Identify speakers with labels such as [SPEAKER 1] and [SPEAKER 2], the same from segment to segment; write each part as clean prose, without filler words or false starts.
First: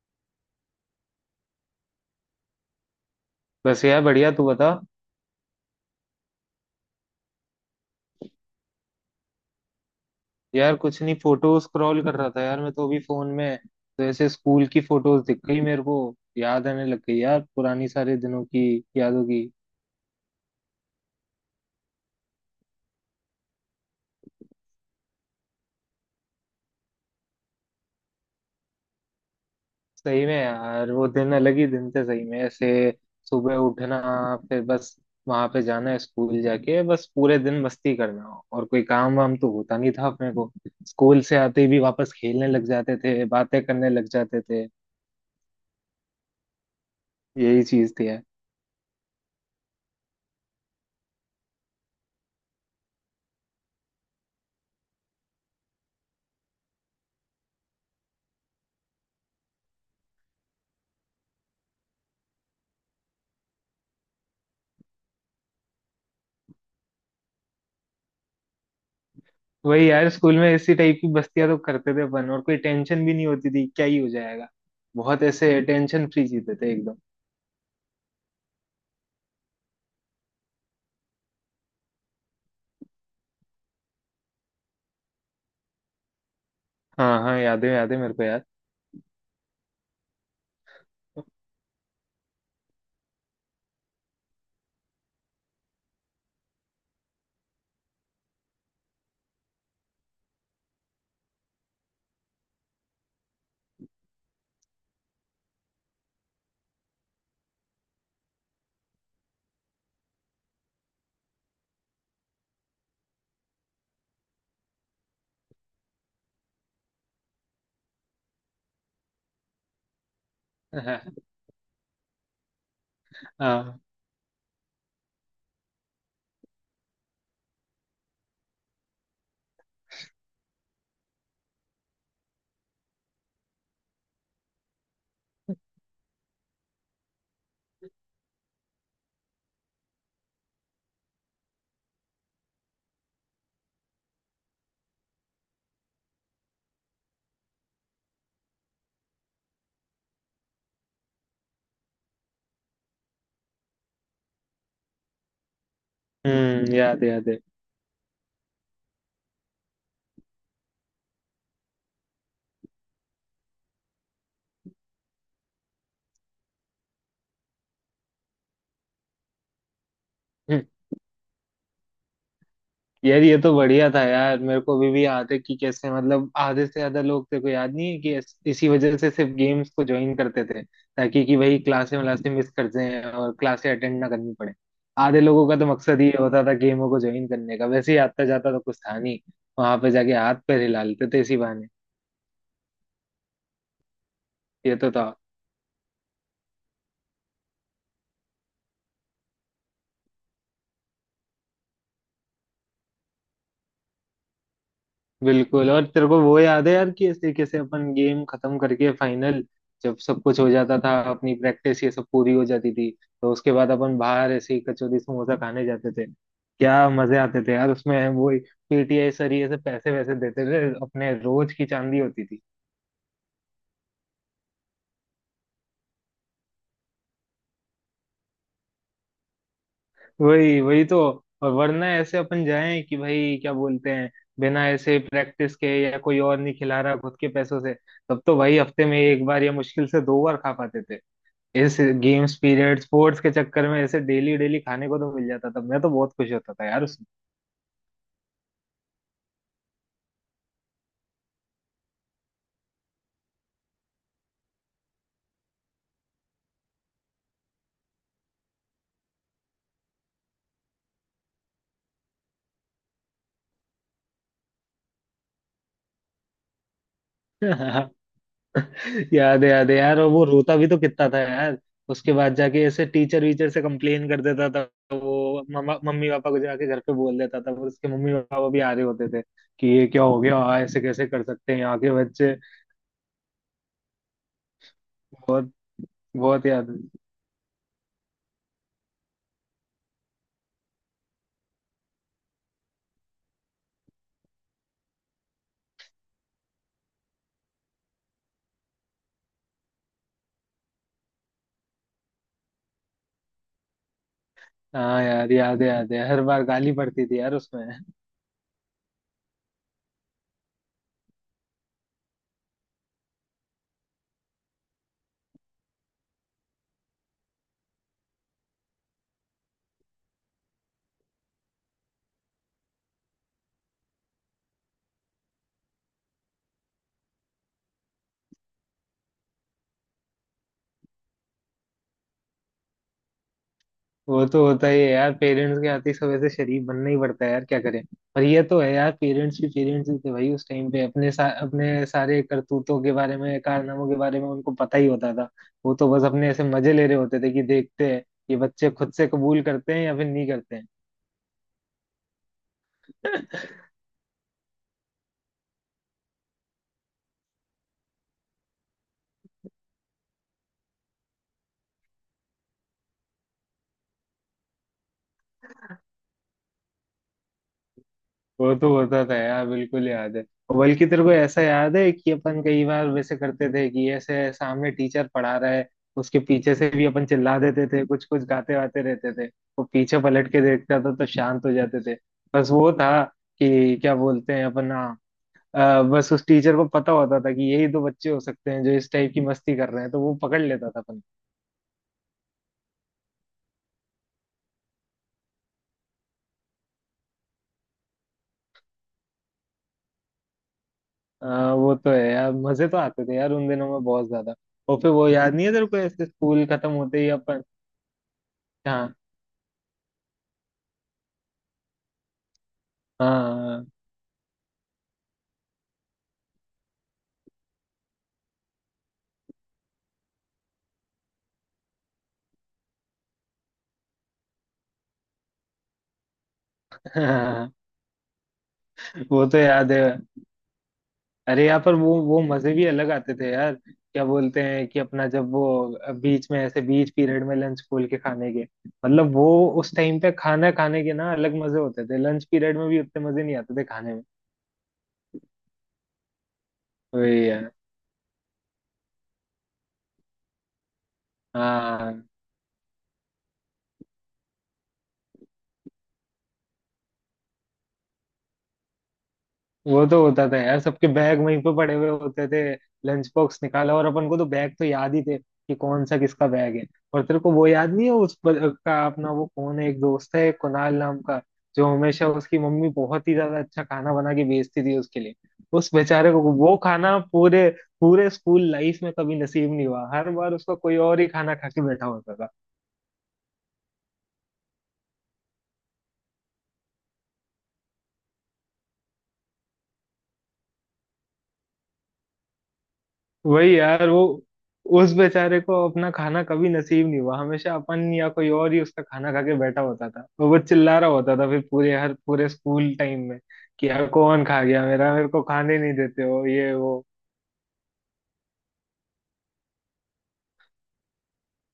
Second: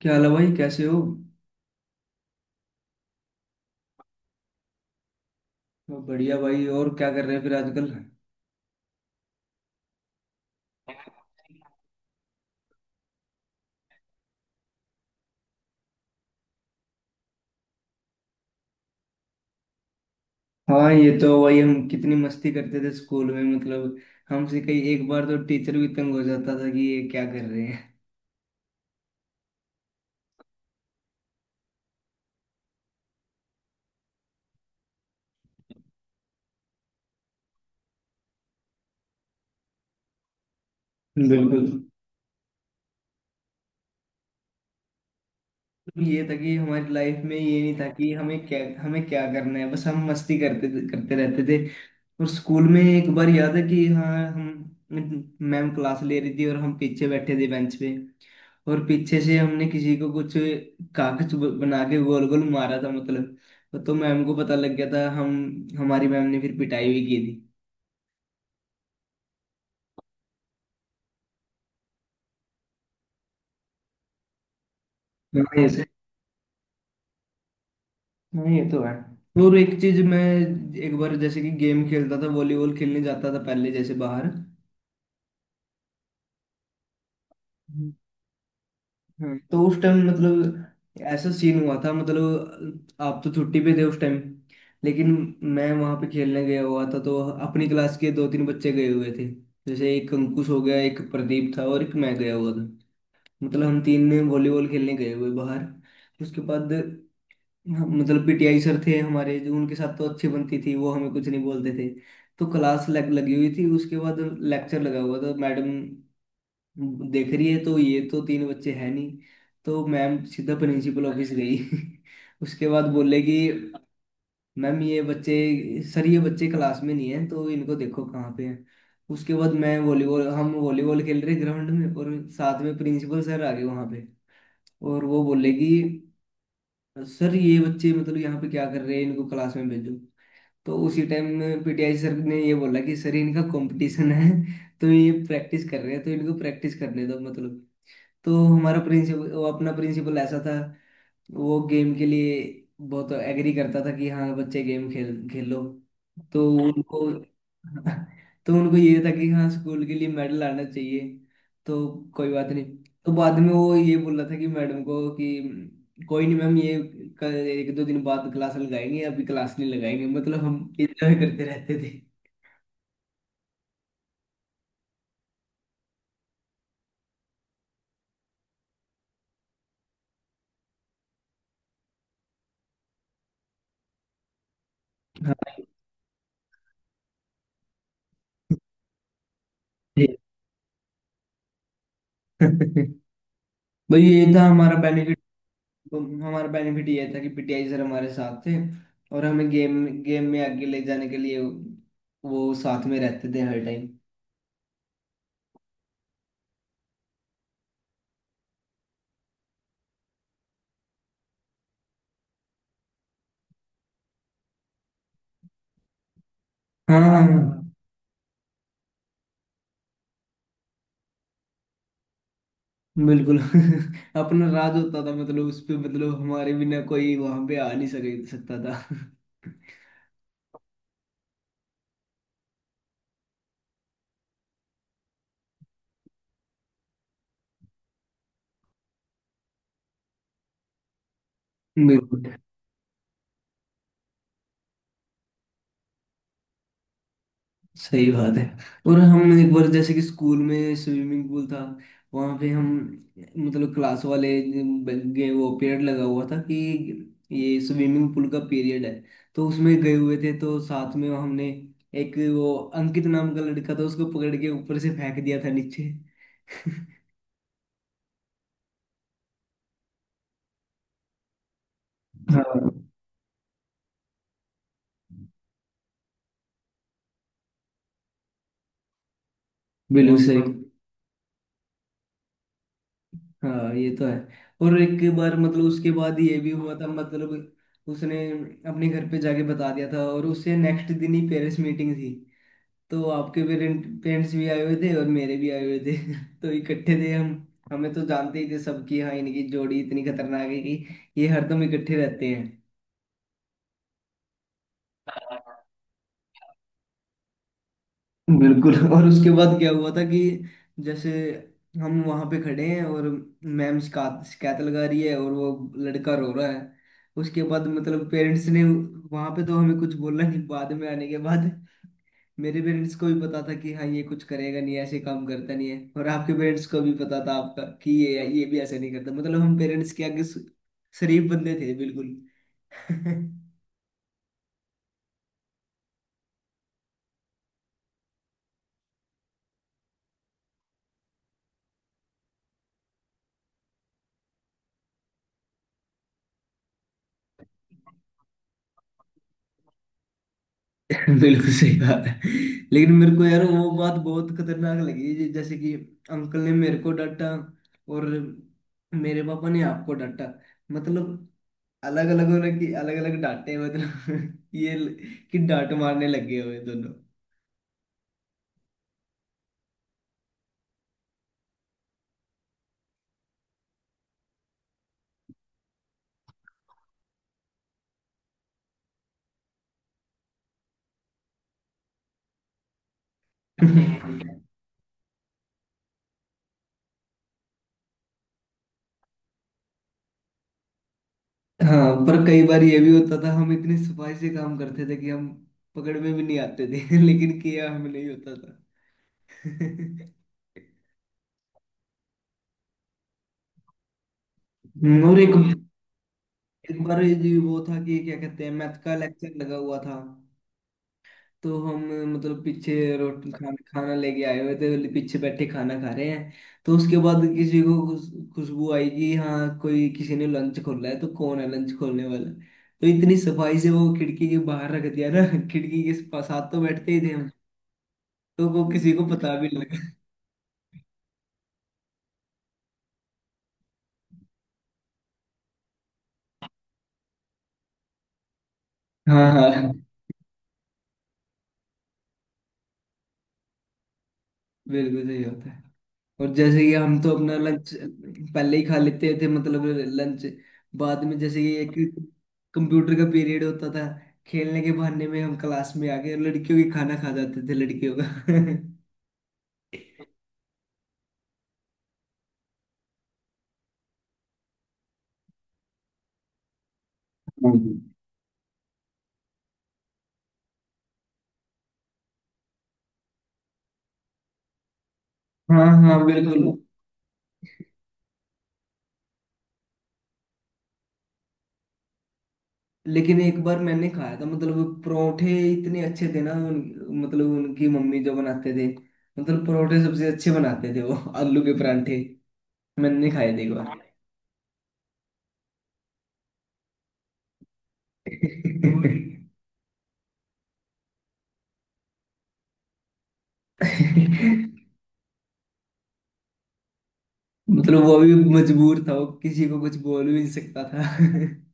[SPEAKER 1] क्या हाल है भाई, कैसे हो।
[SPEAKER 2] बस यार बढ़िया। तू बता।
[SPEAKER 1] मैं बढ़िया भाई। और क्या कर रहे हैं फिर आजकल।
[SPEAKER 2] यार कुछ नहीं, फोटो स्क्रॉल कर रहा था यार, मैं तो अभी फोन में। तो ऐसे स्कूल की फोटोज दिख गई मेरे को। याद आने लग गई यार पुरानी सारे दिनों की, यादों की।
[SPEAKER 1] हाँ, ये तो भाई हम कितनी मस्ती करते थे स्कूल में, मतलब। हमसे कई एक बार तो टीचर भी तंग हो जाता था कि ये क्या कर रहे हैं।
[SPEAKER 2] सही में यार वो दिन अलग ही दिन थे। सही में ऐसे सुबह उठना, फिर बस वहां पे जाना, स्कूल जाके बस पूरे दिन मस्ती करना, और कोई काम वाम तो होता नहीं था अपने को। स्कूल से
[SPEAKER 1] बिल्कुल,
[SPEAKER 2] आते ही भी
[SPEAKER 1] मतलब।
[SPEAKER 2] वापस खेलने लग जाते थे, बातें करने लग जाते थे।
[SPEAKER 1] ये था कि हमारी लाइफ में ये
[SPEAKER 2] यही
[SPEAKER 1] नहीं था
[SPEAKER 2] चीज थी।
[SPEAKER 1] कि हमें क्या करना है, बस हम मस्ती करते करते रहते थे। और स्कूल में एक बार याद है कि हाँ, हम, मैम क्लास ले रही थी और हम पीछे बैठे थे बेंच पे। और पीछे से हमने किसी को कुछ कागज बना के गोल गोल मारा था, मतलब। तो मैम को पता लग गया था। हम हमारी मैम ने फिर पिटाई भी की थी।
[SPEAKER 2] वही यार, स्कूल में इसी टाइप की बस्तियां तो करते थे अपन, और कोई टेंशन भी नहीं होती थी क्या ही हो जाएगा। बहुत
[SPEAKER 1] हाँ,
[SPEAKER 2] ऐसे
[SPEAKER 1] ऐसे।
[SPEAKER 2] टेंशन फ्री जीते थे एकदम।
[SPEAKER 1] हाँ, ये तो है। और एक चीज मैं, एक बार जैसे कि गेम खेलता था, वॉलीबॉल खेलने जाता था पहले जैसे बाहर।
[SPEAKER 2] हाँ हाँ, याद है मेरे को यार।
[SPEAKER 1] हम्म। तो उस टाइम मतलब ऐसा सीन हुआ था, मतलब आप तो छुट्टी पे थे उस टाइम। लेकिन मैं वहां पे खेलने गया हुआ था, तो अपनी क्लास के दो तीन बच्चे गए हुए थे। जैसे एक अंकुश हो गया, एक प्रदीप था और एक मैं गया हुआ था। मतलब हम तीन वॉलीबॉल खेलने गए हुए बाहर। उसके बाद मतलब पीटीआई सर थे हमारे, जो उनके साथ तो अच्छी बनती थी, वो हमें कुछ नहीं बोलते थे। तो क्लास लग लगी हुई थी। उसके बाद लेक्चर लगा हुआ था, मैडम देख रही है तो ये तो तीन बच्चे हैं नहीं। तो मैम सीधा प्रिंसिपल ऑफिस गई। उसके बाद बोले कि
[SPEAKER 2] हाँ।
[SPEAKER 1] मैम ये बच्चे, सर ये बच्चे क्लास में नहीं है, तो इनको देखो कहाँ पे हैं। उसके बाद मैं वॉलीबॉल हम वॉलीबॉल खेल रहे ग्राउंड में, और साथ में प्रिंसिपल सर आ गए वहाँ पे। और वो बोले कि सर ये बच्चे मतलब यहाँ पे क्या कर रहे हैं, इनको क्लास में भेजो। तो उसी टाइम पीटीआई सर ने ये बोला कि सर इनका कंपटीशन है, तो ये प्रैक्टिस कर रहे हैं, तो इनको प्रैक्टिस करने दो, मतलब। तो हमारा प्रिंसिपल, अपना प्रिंसिपल ऐसा था, वो गेम के लिए बहुत एग्री करता था कि हाँ बच्चे गेम खेल खेलो। तो
[SPEAKER 2] हम्म,
[SPEAKER 1] उनको
[SPEAKER 2] याद
[SPEAKER 1] तो उनको ये था कि हाँ स्कूल के लिए मेडल आना चाहिए। तो कोई बात नहीं। तो बाद में वो ये बोल रहा था कि मैडम को कि कोई नहीं मैम, ये कल एक दो दिन बाद क्लास लगाएंगे, अभी क्लास नहीं लगाएंगे, मतलब हम
[SPEAKER 2] है
[SPEAKER 1] इंजॉय करते रहते थे।
[SPEAKER 2] यार। ये तो बढ़िया था यार, मेरे को अभी भी याद है कि कैसे मतलब आधे से ज्यादा लोग तेरे को याद नहीं है कि इसी वजह से सिर्फ गेम्स को ज्वाइन करते थे ताकि कि वही क्लासें वलासें मिस कर जाएं और क्लासें अटेंड ना करनी पड़े। आधे लोगों
[SPEAKER 1] हाँ।
[SPEAKER 2] का तो मकसद ही होता था गेमों को ज्वाइन करने का, वैसे ही आता जाता तो कुछ था नहीं। वहां पे
[SPEAKER 1] जी।
[SPEAKER 2] जाके हाथ पैर हिला लेते थे इसी बहाने।
[SPEAKER 1] भाई ये था हमारा
[SPEAKER 2] ये तो था।
[SPEAKER 1] बेनिफिट। तो हमारा बेनिफिट ये था कि पीटीआई सर हमारे साथ थे, और हमें गेम गेम में आगे ले जाने के लिए वो साथ में रहते थे हर टाइम।
[SPEAKER 2] बिल्कुल, और तेरे को वो याद है यार कि इस तरीके से अपन गेम खत्म करके फाइनल, जब सब कुछ हो जाता था अपनी प्रैक्टिस ये सब पूरी हो जाती थी, तो उसके बाद अपन बाहर ऐसे ही कचौरी समोसा खाने जाते थे। क्या
[SPEAKER 1] हाँ, हाँ,
[SPEAKER 2] मजे आते थे
[SPEAKER 1] हाँ।
[SPEAKER 2] यार उसमें। वो पीटीआई सर ये सब पैसे वैसे देते थे, अपने रोज की चांदी होती थी।
[SPEAKER 1] बिल्कुल। अपना राज होता था, मतलब उस पे, मतलब हमारे बिना कोई वहां पे आ नहीं सके सकता था।
[SPEAKER 2] वही वही तो। और वरना ऐसे अपन जाएं कि भाई क्या बोलते हैं, बिना ऐसे प्रैक्टिस के या कोई और नहीं खिला रहा खुद के पैसों से, तब तो भाई हफ्ते में एक बार या मुश्किल से दो बार खा पाते थे। इस
[SPEAKER 1] बिल्कुल
[SPEAKER 2] गेम्स पीरियड स्पोर्ट्स के चक्कर में ऐसे डेली डेली खाने को तो मिल जाता था, मैं तो बहुत खुश होता था यार उसमें।
[SPEAKER 1] सही बात है। और हम एक बार जैसे कि स्कूल में स्विमिंग पूल था, वहां पे हम, मतलब क्लास वाले गए, वो पीरियड लगा हुआ था कि ये स्विमिंग पूल का पीरियड है। तो उसमें गए हुए थे, तो साथ में हमने एक वो अंकित नाम का लड़का था, उसको पकड़ के ऊपर से फेंक दिया था नीचे।
[SPEAKER 2] याद है यार, और वो रोता भी तो कितना था यार। उसके बाद जाके ऐसे
[SPEAKER 1] हाँ
[SPEAKER 2] टीचर वीचर से कंप्लेन कर देता था। वो मम्मा मम्मी पापा को जाके घर पे बोल देता था, फिर उसके मम्मी पापा भी आ रहे होते थे कि ये क्या हो
[SPEAKER 1] बिल्कुल सही।
[SPEAKER 2] गया, ऐसे कैसे कर सकते हैं यहाँ के बच्चे।
[SPEAKER 1] हाँ, ये तो है। और एक बार
[SPEAKER 2] बहुत
[SPEAKER 1] मतलब उसके बाद ये
[SPEAKER 2] बहुत
[SPEAKER 1] भी
[SPEAKER 2] याद।
[SPEAKER 1] हुआ था, मतलब उसने अपने घर पे जाके बता दिया था, और उससे नेक्स्ट दिन ही पेरेंट्स मीटिंग थी। तो आपके पेरेंट्स भी आए हुए थे और मेरे भी आए हुए थे। तो इकट्ठे थे हम। हमें तो जानते ही थे सब कि हाँ, इनकी जोड़ी इतनी खतरनाक है कि ये हरदम इकट्ठे रहते हैं।
[SPEAKER 2] हाँ यार, याद है याद है, हर बार गाली पड़ती थी यार उसमें।
[SPEAKER 1] बिल्कुल। और उसके बाद क्या हुआ था कि जैसे हम वहां पे खड़े हैं, और मैम शिकायत शिकायत लगा रही है, और वो लड़का रो रहा है। उसके बाद मतलब पेरेंट्स ने वहां पे तो हमें कुछ बोला नहीं, बाद में आने के बाद मेरे पेरेंट्स को भी पता था कि हाँ, ये कुछ करेगा नहीं, ऐसे काम करता नहीं है, और आपके पेरेंट्स को भी पता था आपका कि ये भी ऐसे नहीं करता, मतलब हम पेरेंट्स के आगे शरीफ बंदे थे बिल्कुल।
[SPEAKER 2] वो तो होता ही है यार, पेरेंट्स के आते ही सब ऐसे शरीफ बनना ही पड़ता है यार, क्या करें। पर ये तो है यार, पेरेंट्स भी पेरेंट्स ही थे भाई उस टाइम पे, अपने सारे करतूतों के बारे में कारनामों के बारे में उनको पता ही होता था। वो तो बस अपने ऐसे मजे ले रहे होते थे कि देखते हैं ये बच्चे खुद से कबूल करते हैं या फिर नहीं करते हैं।
[SPEAKER 1] बिल्कुल सही बात है। लेकिन मेरे को यार वो बात बहुत खतरनाक लगी जैसे कि अंकल ने मेरे को डांटा और मेरे पापा ने आपको डांटा। मतलब अलग अलग होने की अलग अलग डांटे, मतलब, कि डांट मारने लगे हुए दोनों।
[SPEAKER 2] वो तो होता था यार, बिल्कुल याद है। और बल्कि तेरे को ऐसा याद है कि अपन कई बार वैसे करते थे कि ऐसे सामने टीचर पढ़ा रहा है, उसके पीछे से भी अपन चिल्ला देते थे, कुछ कुछ गाते वाते रहते थे। वो पीछे पलट के देखता था तो शांत हो जाते थे। बस वो था कि क्या बोलते हैं अपन, हाँ। बस उस टीचर को पता होता था कि यही दो बच्चे हो सकते हैं जो इस टाइप की मस्ती कर रहे हैं, तो वो पकड़ लेता था अपन।
[SPEAKER 1] हाँ पर कई बार ये भी होता था, हम इतनी सफाई से काम करते थे कि हम पकड़ में भी नहीं आते थे। लेकिन किया हमें नहीं होता था।
[SPEAKER 2] वो तो है यार, मजे तो आते थे यार उन दिनों में बहुत ज्यादा। और फिर वो
[SPEAKER 1] और एक,
[SPEAKER 2] याद नहीं है तेरे को ऐसे स्कूल खत्म
[SPEAKER 1] एक
[SPEAKER 2] होते
[SPEAKER 1] बार
[SPEAKER 2] ही
[SPEAKER 1] ये जी
[SPEAKER 2] अपन।
[SPEAKER 1] वो था कि क्या कहते हैं, मैथ
[SPEAKER 2] हाँ,
[SPEAKER 1] का लेक्चर लगा हुआ था। तो हम मतलब पीछे रोटी खाना
[SPEAKER 2] हाँ।
[SPEAKER 1] खाना लेके आए हुए थे, पीछे बैठे खाना खा रहे हैं। तो उसके बाद किसी को खुशबू आई कि हाँ कोई, किसी ने लंच खोला है, तो कौन है लंच खोलने वाला। तो इतनी सफाई से वो खिड़की के बाहर रख दिया ना। खिड़की के साथ तो बैठते ही थे,
[SPEAKER 2] हाँ,
[SPEAKER 1] तो वो किसी को
[SPEAKER 2] वो
[SPEAKER 1] पता
[SPEAKER 2] तो
[SPEAKER 1] भी
[SPEAKER 2] याद
[SPEAKER 1] लगे।
[SPEAKER 2] है। अरे यहाँ पर वो मजे भी अलग आते थे यार, क्या बोलते हैं कि अपना जब वो बीच में ऐसे बीच पीरियड में लंच खोल के खाने के मतलब, वो
[SPEAKER 1] हाँ,
[SPEAKER 2] उस
[SPEAKER 1] हाँ,
[SPEAKER 2] टाइम पे खाना खाने के ना अलग मजे होते थे, लंच पीरियड में भी उतने मजे नहीं आते थे खाने में।
[SPEAKER 1] बिल्कुल सही होता है। और जैसे कि हम तो
[SPEAKER 2] वही
[SPEAKER 1] अपना
[SPEAKER 2] यार।
[SPEAKER 1] लंच पहले ही खा लेते थे, मतलब लंच, बाद में जैसे कि एक
[SPEAKER 2] हाँ
[SPEAKER 1] कंप्यूटर का पीरियड होता था, खेलने के बहाने में हम क्लास में आ गए और लड़कियों की खाना खा जाते थे, लड़कियों का।
[SPEAKER 2] वो तो होता था यार, सबके बैग वहीं पे पड़े हुए होते थे। लंच बॉक्स निकाला, और अपन को तो बैग तो याद ही थे कि कौन सा किसका बैग है। और तेरे को वो
[SPEAKER 1] हाँ
[SPEAKER 2] याद
[SPEAKER 1] जी।
[SPEAKER 2] नहीं है उस ब- का अपना वो कौन है एक दोस्त है कुणाल नाम का, जो हमेशा उसकी मम्मी बहुत ही ज्यादा अच्छा खाना बना के भेजती थी उसके लिए।
[SPEAKER 1] हाँ,
[SPEAKER 2] उस
[SPEAKER 1] हाँ,
[SPEAKER 2] बेचारे को
[SPEAKER 1] बिल्कुल।
[SPEAKER 2] वो खाना पूरे पूरे स्कूल लाइफ में कभी नसीब नहीं हुआ, हर बार उसका कोई और ही खाना खा के बैठा होता था।
[SPEAKER 1] लेकिन एक बार मैंने खाया था, मतलब परोठे इतने अच्छे थे ना मतलब उनकी मम्मी जो बनाते थे, मतलब परोठे सबसे अच्छे बनाते थे वो, आलू के परांठे, मैंने खाए थे एक
[SPEAKER 2] वही
[SPEAKER 1] बार।
[SPEAKER 2] यार वो, उस बेचारे को अपना खाना कभी नसीब नहीं हुआ, हमेशा अपन या कोई और ही उसका खाना खा के बैठा होता था, और वो चिल्ला रहा होता था फिर पूरे हर पूरे स्कूल टाइम में कि यार कौन खा
[SPEAKER 1] मतलब
[SPEAKER 2] गया मेरा, मेरे को खाने नहीं देते हो ये वो।
[SPEAKER 1] वो भी मजबूर था, वो किसी को कुछ बोल भी नहीं सकता था।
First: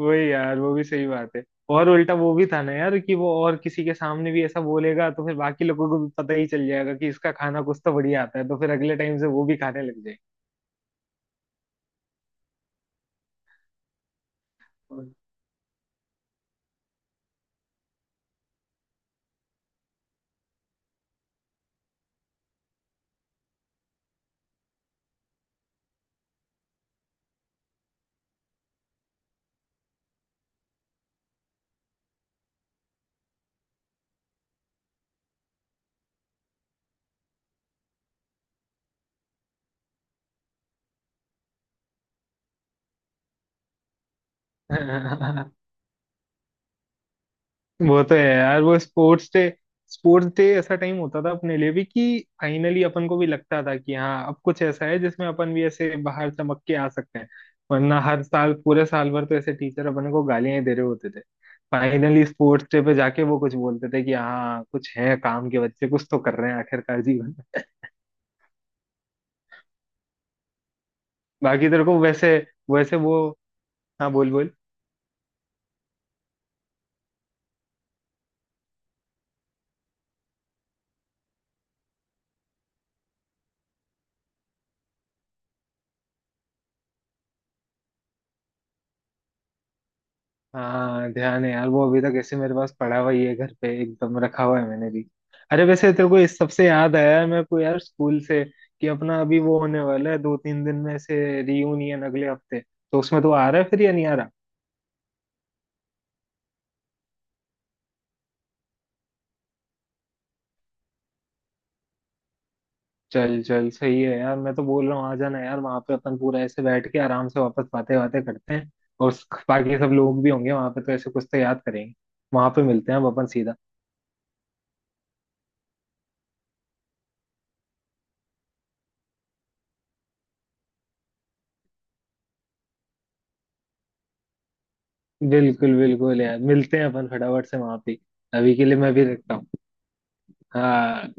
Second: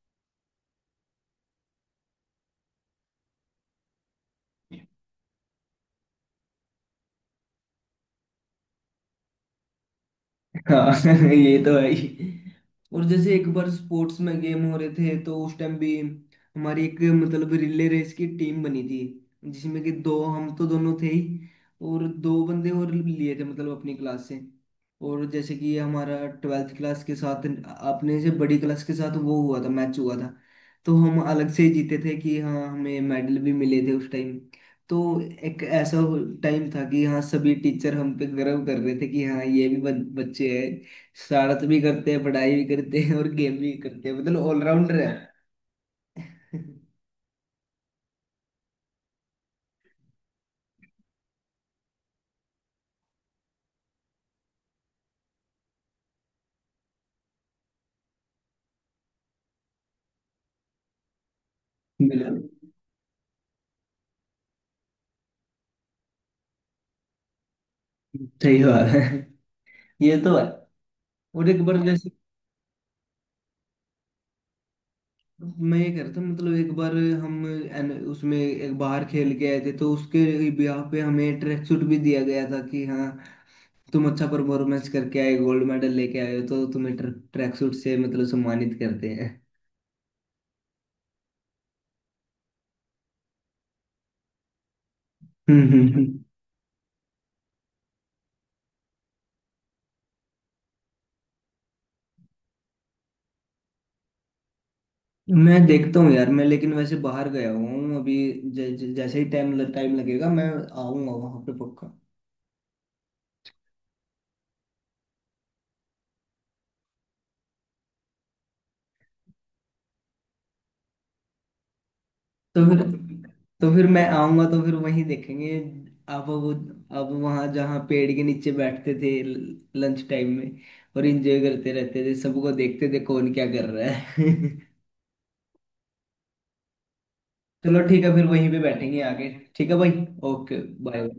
[SPEAKER 2] वही यार, वो भी सही बात है। और उल्टा वो भी था ना यार कि वो और किसी के सामने भी ऐसा बोलेगा तो फिर बाकी लोगों को भी पता ही चल जाएगा कि इसका खाना कुछ तो बढ़िया आता है, तो फिर अगले टाइम से वो भी खाने लग
[SPEAKER 1] हाँ। ये तो है ही। और जैसे एक बार स्पोर्ट्स में गेम हो रहे थे, तो उस टाइम भी हमारी एक मतलब रिले रेस की टीम बनी थी, जिसमें कि दो, हम तो दोनों थे ही, और दो बंदे और लिए थे मतलब अपनी क्लास से। और जैसे कि ये हमारा ट्वेल्थ क्लास के साथ, अपने से बड़ी क्लास के साथ वो हुआ था, मैच हुआ था, तो हम अलग से ही जीते थे कि हाँ हमें मेडल भी मिले थे उस टाइम। तो एक ऐसा टाइम था कि हाँ सभी टीचर हम पे गर्व कर रहे थे कि हाँ ये भी बच्चे हैं, शरारत भी करते हैं, पढ़ाई भी करते हैं और गेम भी करते हैं, मतलब ऑलराउंडर है।
[SPEAKER 2] जाए। वो तो है यार, वो स्पोर्ट्स डे, स्पोर्ट्स डे ऐसा टाइम होता था अपने लिए भी कि फाइनली अपन को भी लगता था कि हाँ अब कुछ ऐसा है जिसमें अपन भी ऐसे बाहर चमक के आ सकते हैं। वरना हर साल पूरे साल भर तो ऐसे टीचर अपन को गालियां ही दे रहे होते थे। फाइनली
[SPEAKER 1] बिल्कुल
[SPEAKER 2] स्पोर्ट्स डे पे जाके वो कुछ बोलते थे कि हाँ कुछ है काम के बच्चे, कुछ तो कर रहे हैं आखिरकार जीवन में।
[SPEAKER 1] सही बात है। ये तो है। और एक
[SPEAKER 2] बाकी
[SPEAKER 1] बार
[SPEAKER 2] तेरे को
[SPEAKER 1] जैसे,
[SPEAKER 2] वैसे, वैसे वो, हाँ बोल बोल।
[SPEAKER 1] मैं ये कह रहा था मतलब एक बार हम उसमें एक बाहर खेल के आए थे, तो उसके ब्याह पे हमें ट्रैक सूट भी दिया गया था कि हाँ तुम अच्छा परफॉर्मेंस करके आए, गोल्ड मेडल लेके आए हो तो तुम्हें ट्रैक सूट से मतलब सम्मानित करते हैं।
[SPEAKER 2] हाँ ध्यान है यार, वो अभी तक ऐसे मेरे पास पड़ा हुआ ही है घर पे, एकदम रखा हुआ है मैंने भी। अरे
[SPEAKER 1] हम्म,
[SPEAKER 2] वैसे तेरे को इस सबसे याद आया है मेरे को यार स्कूल से, कि अपना अभी वो होने वाला है दो तीन दिन में से रियूनियन अगले हफ्ते। तो उसमें तो आ रहा है फिर या नहीं आ रहा।
[SPEAKER 1] मैं देखता हूँ यार, मैं लेकिन वैसे बाहर गया हुआ हूँ अभी। ज, ज, जैसे ही टाइम टाइम लगेगा, मैं आऊंगा वहां पे पक्का।
[SPEAKER 2] चल चल सही है यार, मैं तो बोल रहा हूँ आ जाना यार वहां पे, अपन पूरा ऐसे बैठ के आराम से वापस बातें बातें करते हैं। और बाकी सब लोग भी होंगे वहां पे तो ऐसे कुछ तो याद करेंगे। वहां पे
[SPEAKER 1] तो फिर
[SPEAKER 2] मिलते हैं अब अपन सीधा।
[SPEAKER 1] तो फिर मैं आऊंगा, तो फिर वहीं देखेंगे। आप वो आप वहां जहाँ पेड़ के नीचे बैठते थे लंच टाइम में, और एंजॉय करते रहते थे, सबको देखते थे कौन क्या कर रहा है।
[SPEAKER 2] बिल्कुल बिल्कुल यार, मिलते हैं अपन फटाफट से वहां
[SPEAKER 1] चलो
[SPEAKER 2] पे।
[SPEAKER 1] ठीक है, फिर वहीं
[SPEAKER 2] अभी
[SPEAKER 1] पे
[SPEAKER 2] के लिए मैं
[SPEAKER 1] बैठेंगे
[SPEAKER 2] भी
[SPEAKER 1] आगे।
[SPEAKER 2] रखता हूँ।
[SPEAKER 1] ठीक है भाई। ओके। बाय।
[SPEAKER 2] हाँ।